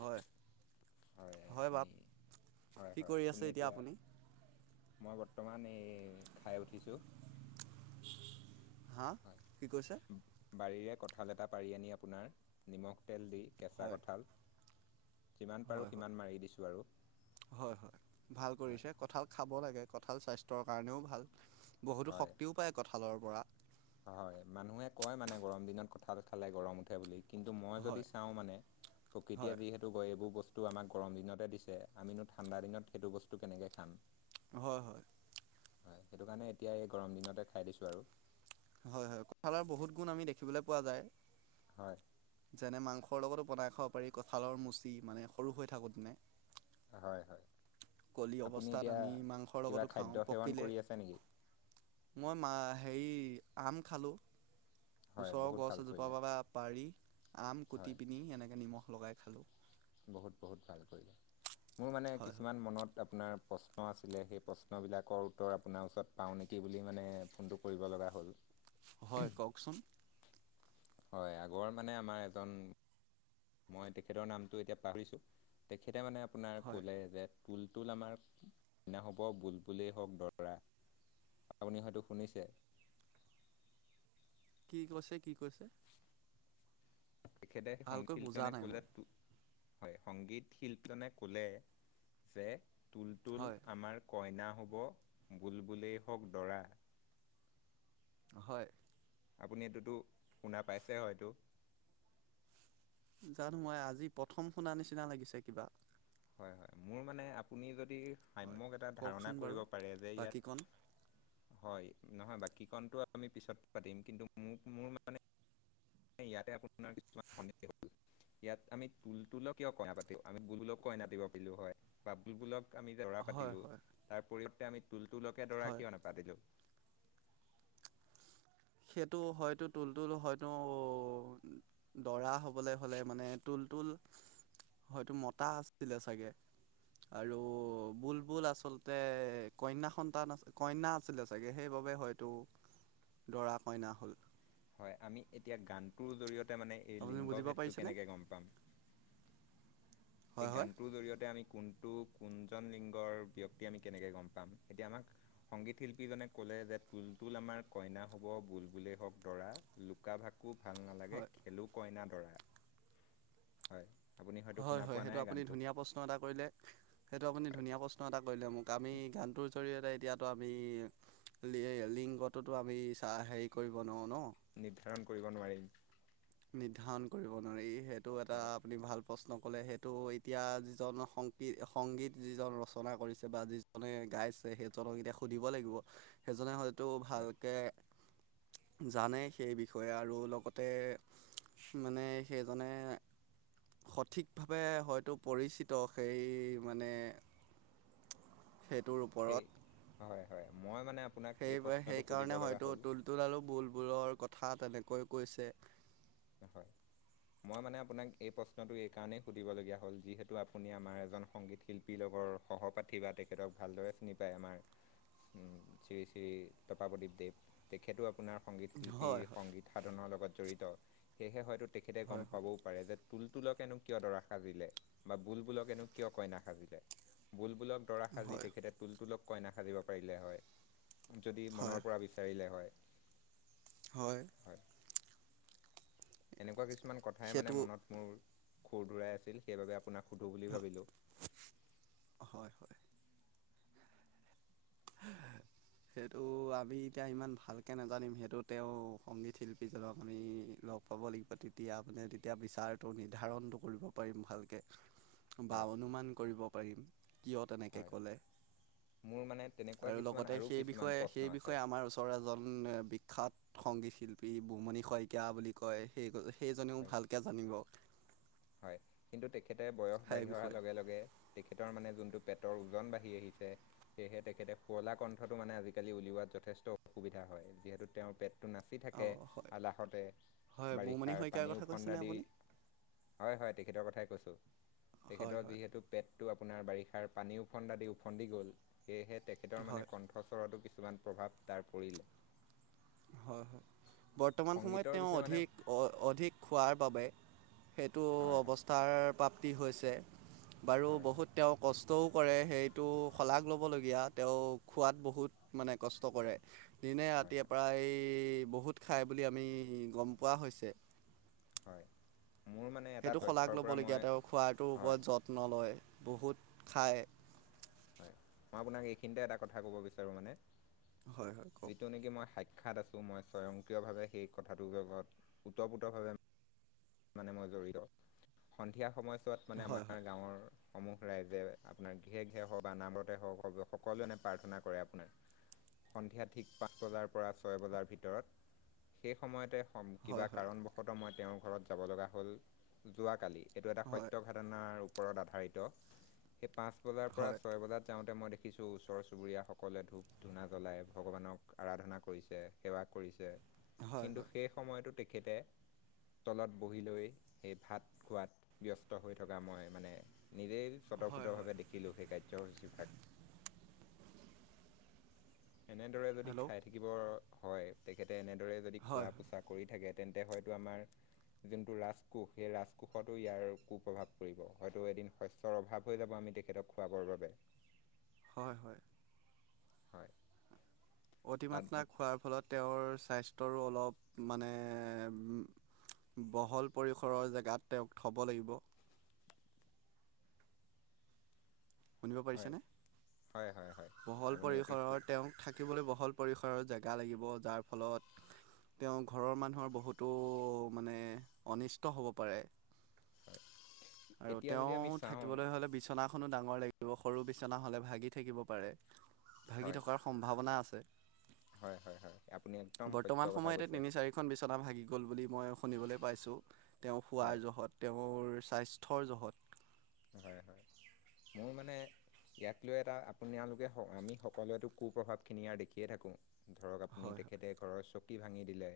হয় হয় আপুনি, কি কৰি আছে আপুনি এতিয়া, মই বৰ বৰ্তমান আমি খাই উঠিছো। হা, কি কৈছে? বাৰীৰে কঁঠাল এটা পাৰি আনি আপোনাৰ, নিমখ তেল দি কেঁচা হয় কঁঠাল। যিমান পাৰোঁ হয়, সিমান মাৰি দিছোঁ আৰু হয়, হয়, ভাল কৰিছে কঠাল খাব লাগে। কঁঠাল স্বাস্থ্যৰ কাৰণেও ভাল, বহুতো হয় শক্তিও পায় কঁঠালৰ পৰা। হয় মানুহে কয় মানে গৰম দিনত কঁঠাল খালে গৰম উঠে বুলি। কিন্তু মই হয় যদি চাওঁ মানে, প্ৰকৃতিয়ে হয় যিহেতু [unintelligible] এইবোৰ বস আৰু আমাক গৰম দিনতে দিছে, আমিনো ঠাণ্ডা দিনত সেইটো বস্তু কেনেকে খাম? হয়, হয়, হয়, সেইটো কাৰণে এতিয়া এই গৰম দিনতে খাই দিছোঁ আৰু। হয়, হয়, কঁঠালৰ বহুত গুণ আমি দেখিবলৈ পোৱা যায়। হয়, যেনে মাংসৰ লগতো বনাই খাব পাৰি, কঁঠালৰ মুচি মানে সৰু হৈ থাকোঁতে। হয়, হয়, কলি আপুনি অৱস্থাত এতিয়া আমি মাংসৰ কিবা লগতো খাওঁ খাদ্য সেৱন পকিলে কৰি আছে নেকি? মই মা হেৰি, আম খালোঁ। হয় ওচৰৰ বহুত গছ ভাল এজোপাৰ কৰিলে পৰা আম পাৰি, আম হয়। কুটি পিনি এনেকে নিমখ লগাই খালোঁ। বহুত বহুত ভাল কৰিলে, মোৰ মানে হয় হয় কিছুমান মনত আপোনাৰ প্ৰশ্ন আছিলে সেই প্ৰশ্নবিলাকৰ উত্তৰ আপোনাৰ ওচৰত পাওঁ নেকি বুলি মানে ফোনটো কৰিব ল কৰা হ'ল। হয়, কওকচোন। হয়, আগৰ মানে আমাৰ এজন মই তেখেতৰ নামটো এতিয়া পাহৰিছোঁ, তেখেতে মানে আপোনাৰ হয় কলে যে তুলতুল আমাৰ কইনা হ'ব, বুলবুলেই হওক দৰা। আপুনি হয়তো শুনিছে। কি কৈছে? কি কৈছে? তেখেতে ভালকৈ বুজা সংকীলজনে নাই মই ক'লেটো। হয়, সংগীত শিল্পজনে ক'লে যে তুলতুল হয় আমাৰ কইনা হ'ব, বুলবুলেই হওক দৰা। হয়। আপুনি এইটোতো শুনা পাইছে হয়টো? জানো মই আজি প্ৰথম শুনা নিচিনা লাগিছে কিবা। হয়, হয়। মোৰ মানে আপুনি যদ হয় সাম্যক এটা ধাৰণা কওকচোন কৰিব বাৰু পাৰে যে বাকীকণ ইয়াত হয়। নহয় বাকীকণটো আমি পিছত পাতিম। কিন্তু মোক মোৰ মানে ইয়াতে আপোনাৰ কিছুমান [unintelligible] ইয়াত আমি তুলতুলক কিয় কইনা পাতিম? আমি বুলবুলক কইনা দিব পাৰিলো হয় বা বুলবুলক আমি দৰা হয় পাতিলো, হয় তাৰ পৰিৱৰ্তে আমি তুলতুলকে দৰা হয় কিয় নাপাতিলো? সেইটো হয়তো তুলতুল হয়তো দৰা হবলে হলে মানে তুল তুল হয়তো মতা আছিলে চাগে। আৰু বুলবুল আচলতে কন্যা সন্তান আছে কন্যা আছিলে চাগে। সেইবা খুবে হয়তো [inaudible] দৰা-কইনা হ'ল। হয়, আমি এতিয়া গানটোৰ জৰিয়ত তে মানে এই আপুনি বুজিব লিংগভেদটো পাৰিছেনে কেনেকে গম পাম? এই হয় হয় গানটোৰ জৰিয়তে আমি কোনটো কোন কোনজন লিংগৰ ব্যক্তি কেনেকৈ গম পাম? এতিয়া আমাক সংগীত শিল্পী জনে আমাক ক'লে যে তুলতুল আ আমাৰ কইনা হ'ব, বুলবুল হওক দৰা। লুকা-ভাকু ভাল নালাগে হয় খেলো কইনা দৰা হয় আপুনি হয়তো হয় শুনা হয় পোৱা সেইটো নাই আপুনি গানটো ধুনীয়া প্ৰশ্ন এটা কৰিলে সেইটো আপুনি হয় ধুনীয়া প্ৰশ্ন এটা কৰিলে মোক- আমি গানটোৰ জৰিয়তে এতিয়াটো আমি লিংগটোতো আমি চাহ হেৰি কৰিব নোৱাৰোঁ ন নিৰ্ধাৰণ কৰিব নোৱাৰিম। নিৰ্ধাৰণ কৰিব নোৱাৰি। সেইটো এটা হয় আপুনি ভাল প্ৰশ্ন ক'লে সেইটো এতিয়া যিজন সংগীত সংগীত যিজন ৰচনা কৰিছে বা যিজনে গাইছ সেইজনক এতিয়া সুধিব লাগিব। সেইজনে হয় টো হয় ভালকে জানে সেই বিষয়ে আৰু লগতে মানে সেইজনে সঠিকভাৱে হয়তো পৰিচিত সেই মানে [inaudible] সেইটোৰ সেই ওপৰত হয় হয় মই মানে আপোনাক এই সেই বা প্ৰশ্নটো সুধিব সেইকাৰণে লগা হয়তো হ'ল তুলতুল আৰু বুলবুলৰ কথা তেনে কৈ কৈছে। হয়। মই মানে আপোনাক এই প্ৰশ্নটো এই কাৰণেই সুধিব লগা হ'ল যিহেতু আপুনি আমাৰ এজন সংগীত শিল্পী [unintelligible] সহপাঠী বা তেখেতক ভালদৰে চিনি পায়। আমাৰ উম, শ্ৰী শ্ৰী পপাপদীপদেৱ, তেখেতো আপোনাৰ সংগীত শিল্পী, হয় হয় সংগীত সাধনৰ লগত জড়িত। সেয়েহে হয়তো তেখেতে গম হয় হয় পাবও পাৰে যে তুলতুলকেনো কিয় দৰা সাজিলে বা বুলবুলকেনো কিয় কইনা সাজিলে? বুল বুলবুলক দৰা সাজি হয় তেখেতে তুলতুলক কইনা সাজিব পাৰিলে হয়। যদি হয় মনৰ পৰা বিচাৰিলে হয়। হয় এনেকুৱা কিছুমান কথাই মানে সেইটো মনত মোৰ খুৰ দূৰাই আছিল সেইবাবে আপোনাক- সোধো‌ বুলি ভাবিলোঁ। হয় হয় সেইটো আমি এতিয়া ইমান ভালকে নাজানিম সেইটো তেওঁ সংগীত শিল্পীজনক আমি- লগ পাব লাগিব তেতিয়া মে তেতিয়া বিচাৰটো নিৰ্ধাৰণটো কৰিব পাৰিম ভালকে। বা হয় অনুমান কৰিব পাৰিম। কিয় তেনেকে হয় ক'লে মোৰ মানে তেনেকুৱা আৰু কিছুমান লগত। তে সেই কিছুমান বিষয়ে প্ৰশ্ন সেই আছে বিষয়ে আমাৰ ওচৰ এজন এজন বিষ খ্যাত সংগী শিল্পী বুমণি শইকীয়া বুলি কয় সেইগ সে সেইজনেও হয় ভালকে জানিব। হয় কিন্তু তেখেতে বয়স ঠাইৰ বাঢ়ি অহাৰ বিষয়ে লগে লগে। তেখেতৰ মানে যোনটো পেটৰ ওজন বাঢ়ি আহিছে সেয়েহে তেখেতে শুৱলা কণ্ঠটো মানে আজিকালি উলিওৱা। বা যথেষ্ট অসুবিধা হয় যিহেতু তেওঁৰ পেট। টো নাচি থাকে অঁ হয় আলাহতে হয় বুমণি বাৰিষাৰ শইকীয়াৰ পানী কথা উফন্দা কৈছেনে দি। আপুনি হয় হ‌য় তেখেতৰ কথাই কৈছো। হয় তেখেতৰ হয় যিহেতু পেটতো আপ আপোনাৰ বাৰিষাৰ পানী ওফন্দা দি ওফন্দি গ'ল সেয়েহে তেখেতৰ মানে হয় কণ্ঠস্বৰটো। কিছুমান প্ৰভাৱ তাৰ পৰিলে। হয় হয় বৰ্তমান সময়ত সংগীতৰ তেওঁ বিষয়ে মানে অধিক অ অধিক খোৱাৰ বাবে। সেইটো হয় হয় অৱস্থাৰ প্ৰাপ্তি হৈছে বাৰু হয় হয় বহুত তেওঁ কষ্ কষ্টও কৰে সেইটো সলাগ ল'বলগীয়া তেওঁ খোৱাত বহুত মানে কষ্ট কৰে। দিনে হয় ৰাতিয়ে হয় প্ৰায় এই বহুত খায় বুলি আমি গম পোৱা হৈছে। হয়। মোৰ মানে এটা সেইটো সলাগ তথ্যৰ পৰা মই ল'বলগীয়া তেওঁ খোৱাটোৰ হয় ওপৰত যত্ন লয় বহুত খায়। হয় মই আপোনাক এইখিনিতে এটা কথা কব বিচাৰো মানে হয় হয় কওক যিটো নিকি মই সাই খ্যাত আছো মই স্বয়ংক্ৰিয়ভাৱে সেই কথাটো জনোৱাত ওতঃপ্ৰোতভাৱে মানে মই জড়িত সন্ধিয়া সময়ছোৱাত মানে আমাৰ হয় হয় গাঁৱৰ সমূহ ৰাইজে আপোনাৰ হে হওক বা নামঘৰতে হওক সকলোৱে এনে প্ৰাৰ্থনা কৰে আপোনাৰ। সন্ধিয়া ঠিক পাঁচ বজাৰ পৰা ছয় বজাৰ ভিতৰত সেই সময়তে। অ কিবা হয় হয় কাৰণবশতঃ মই তেওঁৰ ঘৰত যাব লগা হ'ল যোৱাকালি। এইটো এটা হয় সত্য ঘাটনাৰ ওপৰত আধাৰিত সেই পাঁচ বজাৰ পৰা হয় ছয় বজাত যাওঁতে মই। দেখিছোঁ ওচৰ চুবুৰীয়াসকলে ধূপ ধূনা জ্বলাই ভগৱানক আৰাধনা কৰিছে সেৱা কৰিছে। হয় কিন্তু হয় সেই সময়তো তেখেতে। তলত বহি লৈ সেই ভাত খোৱাত ব্যস্ত হৈ থকা মই মানে। নিজেই হয় হয় স্বটফুটভাৱে দেখিলো সেই কাৰ্যসূচীভাগ। এনেদৰে যদি হেল্ল' খাই থাকিবৰ হয় তেখেতে এনেদৰে যদি খোৱা হয় হয় পোচা কৰি থাকে। তেন্তে হয়তো আমাৰ। যোনটো ৰাজকোষ সেই ৰাজকোষ তো ইয়াৰ কু প্ৰভাৱ পৰিব হয়তো এদিন শস্যৰ অভাৱ হৈ যাব আম তেখেতক খুৱাবৰ বাবে। হয় হয়। হয়। তাত অতিমাত্ৰা খোৱাৰ ফলত তেওঁৰ স্বাস্থ্যৰো অলপ মানে উম। বহল পৰিসৰৰ জেগাত তেওঁক থব লাগিব। শুনিব হয় পাৰিছেনে। হয় হয় হয় বহল আপুনি অতি সু পৰিসৰৰ তেওঁক থাকিবলৈ বহল পৰিসৰৰ জেগ গা লাগিব যাৰ ফলত। তেওঁ ঘৰৰ মানুহৰ বহুতো মানে অনিষ্ট হব পাৰে। হয় আৰু এতিয়া তেওঁ যদি আমি চাওঁ থাকিবলৈ হলে বিচনাখনত। ডাঙৰ লাগিব সৰু বিচনা হলে ভাগি থাকিব পাৰে ভাগি হয় থকাৰ সম্ভাৱনা আছে। হয় হয় হয় আপুনি একদম সত্য বৰ্তমান কথা সময়তে কৈছে তিনি চাৰিখন বিচনা ভাগি গ'ল বুলি মই। শুনিবলৈ পাইছোঁ তেওঁ হয় শোৱাৰ জহত তেওঁৰ স্বাস্থ্যৰ জহত। হয়-হয় মোৰ মানে ইয়াক লৈ এটা আপোনালোকে আমি সকলোৱেটো কু প্ৰভাৱ খিনি ইয়াৰ দেখিয়ে থাকো। ধৰক আপুনি হয় তেখেতে ঘৰৰ চকী ভাঙি দিলে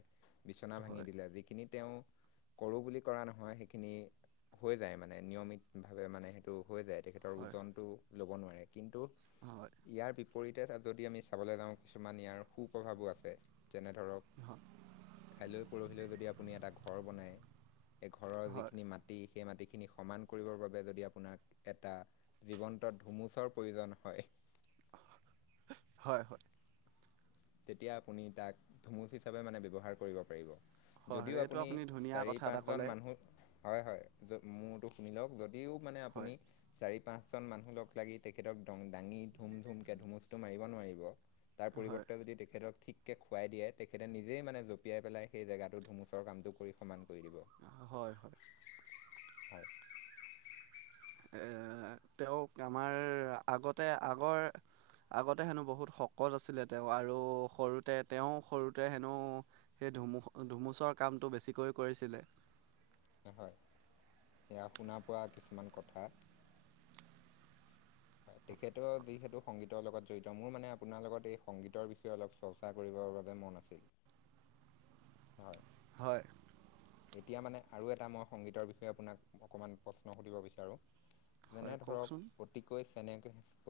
বিচনা ভাঙি হয় দিলে যিখিনি তেওঁ কৰো বুলি কৰা নহয় সেইখিনি হৈ যায় মানে নিয়মিত ভাৱে মানে সেইটো হৈ যায় তেখেতৰ হয় ওজনটো লব নোৱাৰে কিন্তু হয় ইয়াৰ পৰীতে যদি আমি চাবলৈ যাওঁ কিছুমান ইয়াৰ সু প্ৰভাৱো আছে যেনে ধৰ [unintelligible] কালি পৰহিলৈ যদি আপুনি এটা ঘৰ বনাই এ ঘৰৰ হয় যিখিনি মাটি সেই মাটি খিনি সমান কৰিবৰ বাবে যদি আপোনাক এটা জীৱন্ত ধুমুচৰ প্ৰয়োজন হয় [unintelligible] হয়-হয়। তেতিয়া আপুনি তাক ধুমুচ হিচাপে মানে ব্যৱহাৰ কৰিব পাৰিব। যদিও হয় এইটো আপুনি ধুনীয়া চাৰি কথা এটা পাঁচজন ক'লে মানুক হয়-হয় মোৰটো শুনি লওক যদিও মানে হয় আপুনি চাৰি পাঁচ জন মানুহ লগ লাগি তেখেতক দং দাঙি ধুম- ধুম কে ধুমুচটো মাৰিব নোৱাৰিব। তাৰ পৰিব হয় তেখেতক ঠিককে খুৱাই দিয়ে তেখেতে নিজেই মানে জপিয়াই পেলাই সেই জেগাটো ধুমুচৰ কামটো কৰি সমান কৰি দিব। হয়-হয়। হয়। এ তেওঁক আমাৰ আগতে আগৰ আগতে হেনো বহুত শকত আছিলে তেওঁ আৰু সৰুতে তেওঁ সৰুতে হেনো ধুমুচৰ কামটো বেছিকৈ কৰিছিলে। [unintelligible] অ, হয়, এয়া শুনা পোৱা কিছুমান কথা হয় তেখেতৰ যিহেতু সংগীতৰ লগত জড়িত মোৰ মানে আপোনাৰ লগত এই সংগীতৰ বিষয়ে অলপ চৰ্চা কৰিব [unintelligible] বাবে মন আছিল, হয়, হয়, এতিয়া মানে আৰু এটা মই সংগীতৰ বিষয়ে আপোনাক অকণমান প্ৰশ্ন সুধিব বিচাৰো যেনে হয় ধৰক কওকচোন অতিকৈ চেনেহ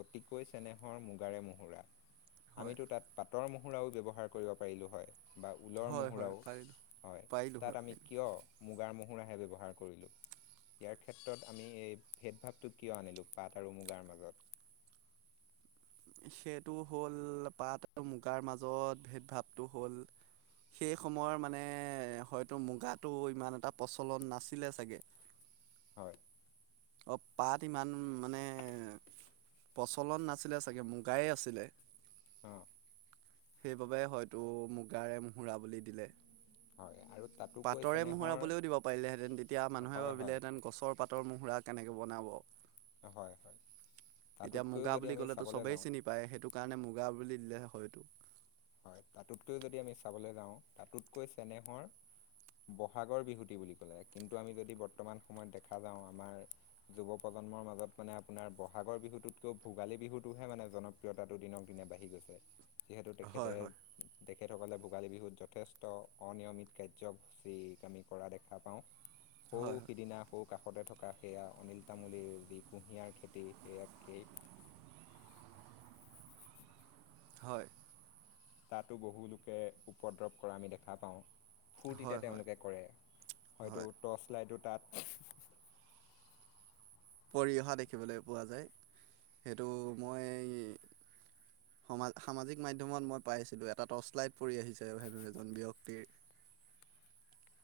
অতিকৈ চেনেহৰ মুগাৰে মুহুৰা। হয় আমিতো তাত পাতৰ মুহুৰাও ব্যৱহাৰ কৰিব পাৰিলো হয়। বা ঊলৰ হয় হয় মুহুৰাও পাৰিলে হয় পাৰিলোঁ তাত হয় আমি পাৰিলোঁ কিয় মুগাৰ মহুৰাহে ব্যৱহাৰ কৰিলো। ইয়াৰ ক্ষেত্ৰত আমি এই ভেদভাৱটো কিয় আনিলো পাট আৰু মুগাৰ মাজত। [inaudible] সেইটো হল পাট আৰু মুগাৰ মাজত ভেদ ভাৱটো হল সেই সময়ৰ মানে হয়তো মুগাটো ইমান এটা প্ৰচলন নাছিলে চাগে। হয়। অ' পাট ইমান মানে প্ৰচলন নাছিলে চাগে মুগায়ে আছিলে। অ'। সেইবাবে হয়তো মুগাৰে মুহুৰা বুলি দিলে। হয় আৰু তাতোকৈ পাটৰে চেনেহৰ মহুৰাবুলিও দিব পাৰিলেহেতেন তেতিয়া মানুহে হয় হয় ভাবিলেহেতেন গছৰ পাতৰ মহুৰা। তেনেকে বনাব। হয়-হয়। এতিয়া মুগা বুলি কলেতো চবেই চিনি পায় সেইটো কাৰণে মুগা বুলি দিলে হয়তো। হয় তাতোতকৈ যদি আমি চাবলৈ যাওঁ তাতোতকৈ চেনেহৰ বহাগৰ বিহুতি বুলি কলে কিন্তু আমি যদি বৰ্তমান সময়ত দেখা যাওঁ আমাৰ যুৱ প্ৰজন্ম প্ৰজন্মৰ মাজত মানে আপোনাৰ বহাগৰ বিহুটোতকৈও ভোগালী বিহুটোহে মানে জনপ্ৰিয়তাটো দিনক দিনে বাঢ়ি গৈছে। যিহেতু তেখেতে হয়-হয়। তেখেতসকলে ভোগালী বিহুত যথেষ্ট অনিয়মিত কাৰ্যসূচীক আমি কৰা দেখা পাওঁ। সৌ হয় সিদিনা সৌ [unintelligible] কাষতে থকা সেয়া অনিল তামুলীৰ যি কুঁহিয়াৰ খেতি সেয়াকেই [inaudible] হয়। তাতো বহুলোকে উপদ্ৰৱ কৰা আমি দেখা পাওঁ। ফূৰ্তে হয় হয় হয় তেওঁলোকে কৰে হয় হয়তো টৰ্চ লাইডটো তাত। পৰি অহা দেখিবলৈ পোৱা যায় সেইটো মই সমা সামাজিক মাধ্যমত মই পাইছিলোঁ এটা টৰ্চ লাইট পৰি আহিছে এজন ব্যক্তিৰ। [inaudible]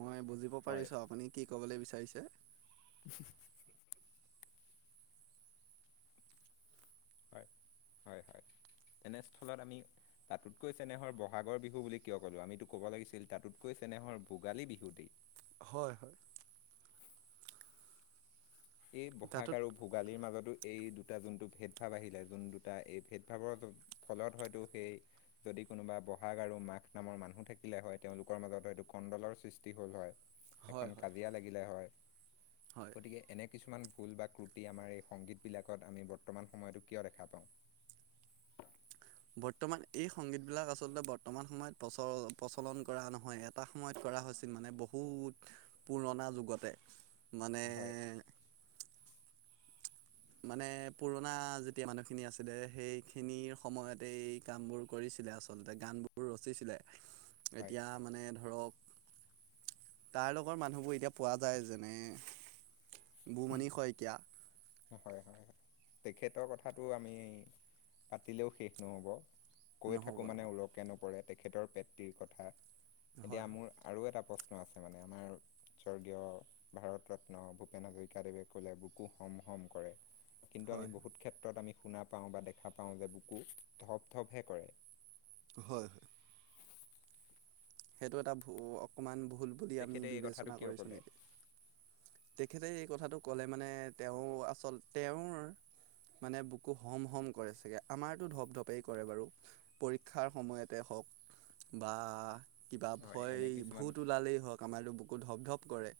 মই বুজিব হয় পাৰিছো আপুনি কি ক'বলৈ বিচাৰিছে। [unintelligible] হয় হয় হয় এনেস্থলত আমি। তাতোতকৈ চেনেহৰ বহাগৰ বিহু বুলি কিয় ক'লো, আমিতো ক'ব লাগিছিল তাতোতকৈ চেনেহৰ ভোগালী বিহু টি। হয় হয়। সেই বহাগ তাতোত আৰু ভোগালীৰ মাজতো। এই দুটা যোনটো ভেদভাৱ আহিলে যোন দুটা এই ভেদ ভাৱৰ ফলত হয়তো সেই যদি কোনোবা বহাগ আৰু মাঘ নামৰ মানুহ থাকিলে হয় তেওঁলোকৰ মাজত হয়তো কণ্ডলৰ সৃষ্টি হ'ল হয়। হয় এখন হয় কাজিয়া লাগিলে হয়। হয় গতিকে। এনে কিছুমান ভুল বা ক্ৰুটি আমাৰ এই সংগীতবিলাকত আমি বৰ্তমান সময়তো কিয় দেখা পাওঁ। [inaudible] বৰ্তমান এই সংগীতবিলাক আচলতে বৰ্তমান সময়ত প্ৰচ প্ৰচলন কৰা নহয় এটা সময়ত কৰা হয়। আছিল মানে বহুত পুৰণা যুগতে মানে। হয় মানে পুৰণা যেতিয়া মানুহখিনি আছিলে সেইখিনিৰ সময়তে এই কামবোৰ কৰিছিল। ছিলে আচলতে গানবোৰ ৰচিছিলে হয় এতিয়া মানে ধৰক তাৰ লগৰ মানুহবোৰ এতিয়া পোৱা যায় যেনে। বুমণি শইকীয়া। হয় হয় হয় তেখেতৰ কথাটো আমি পাতিলেও শেষ নহ'ব। কৈ থাকো নহ'ব মানে নহ'ব ওলকে নপৰে তেখেতৰ পতৃৰ কথা এতিয়া হয় মোৰ আৰু এটা প্ৰশ্ন। আছে মানে আমাৰ স্বৰ্গীয় ভাৰত ৰত্ন ভূপেন হাজৰিকা দেৱে ক'লে বুকু হম হম। কৰে। কিন্তু আমি হয় বহুত ক্ষেত্ৰত আমি শুনা পাওঁ বা দেখা পাওঁ যে বুকু থপ থপহে কৰে। হয় হয়। সেইটো এটা ভু অকণমান ভুল বুলি আমি তেখেতে এই কথাটো বিবেচনা কিয় কৰিছোঁ ক'লে নেকি? তেখেতে এই কথাটো ক'লে মানে তেওঁ আচল তেওঁৰ মানে বুকো হম হম কৰে চাগে আমাৰতো ধপ ধপেই কৰে বাৰু পৰীক্ষাৰ সময়তে। হওক [inaudible] বা কিবা হয় এনে ভয় কিছুমান ভূত ওলালেই হওক আমাৰতো বুকু ধপ ধপ কৰে।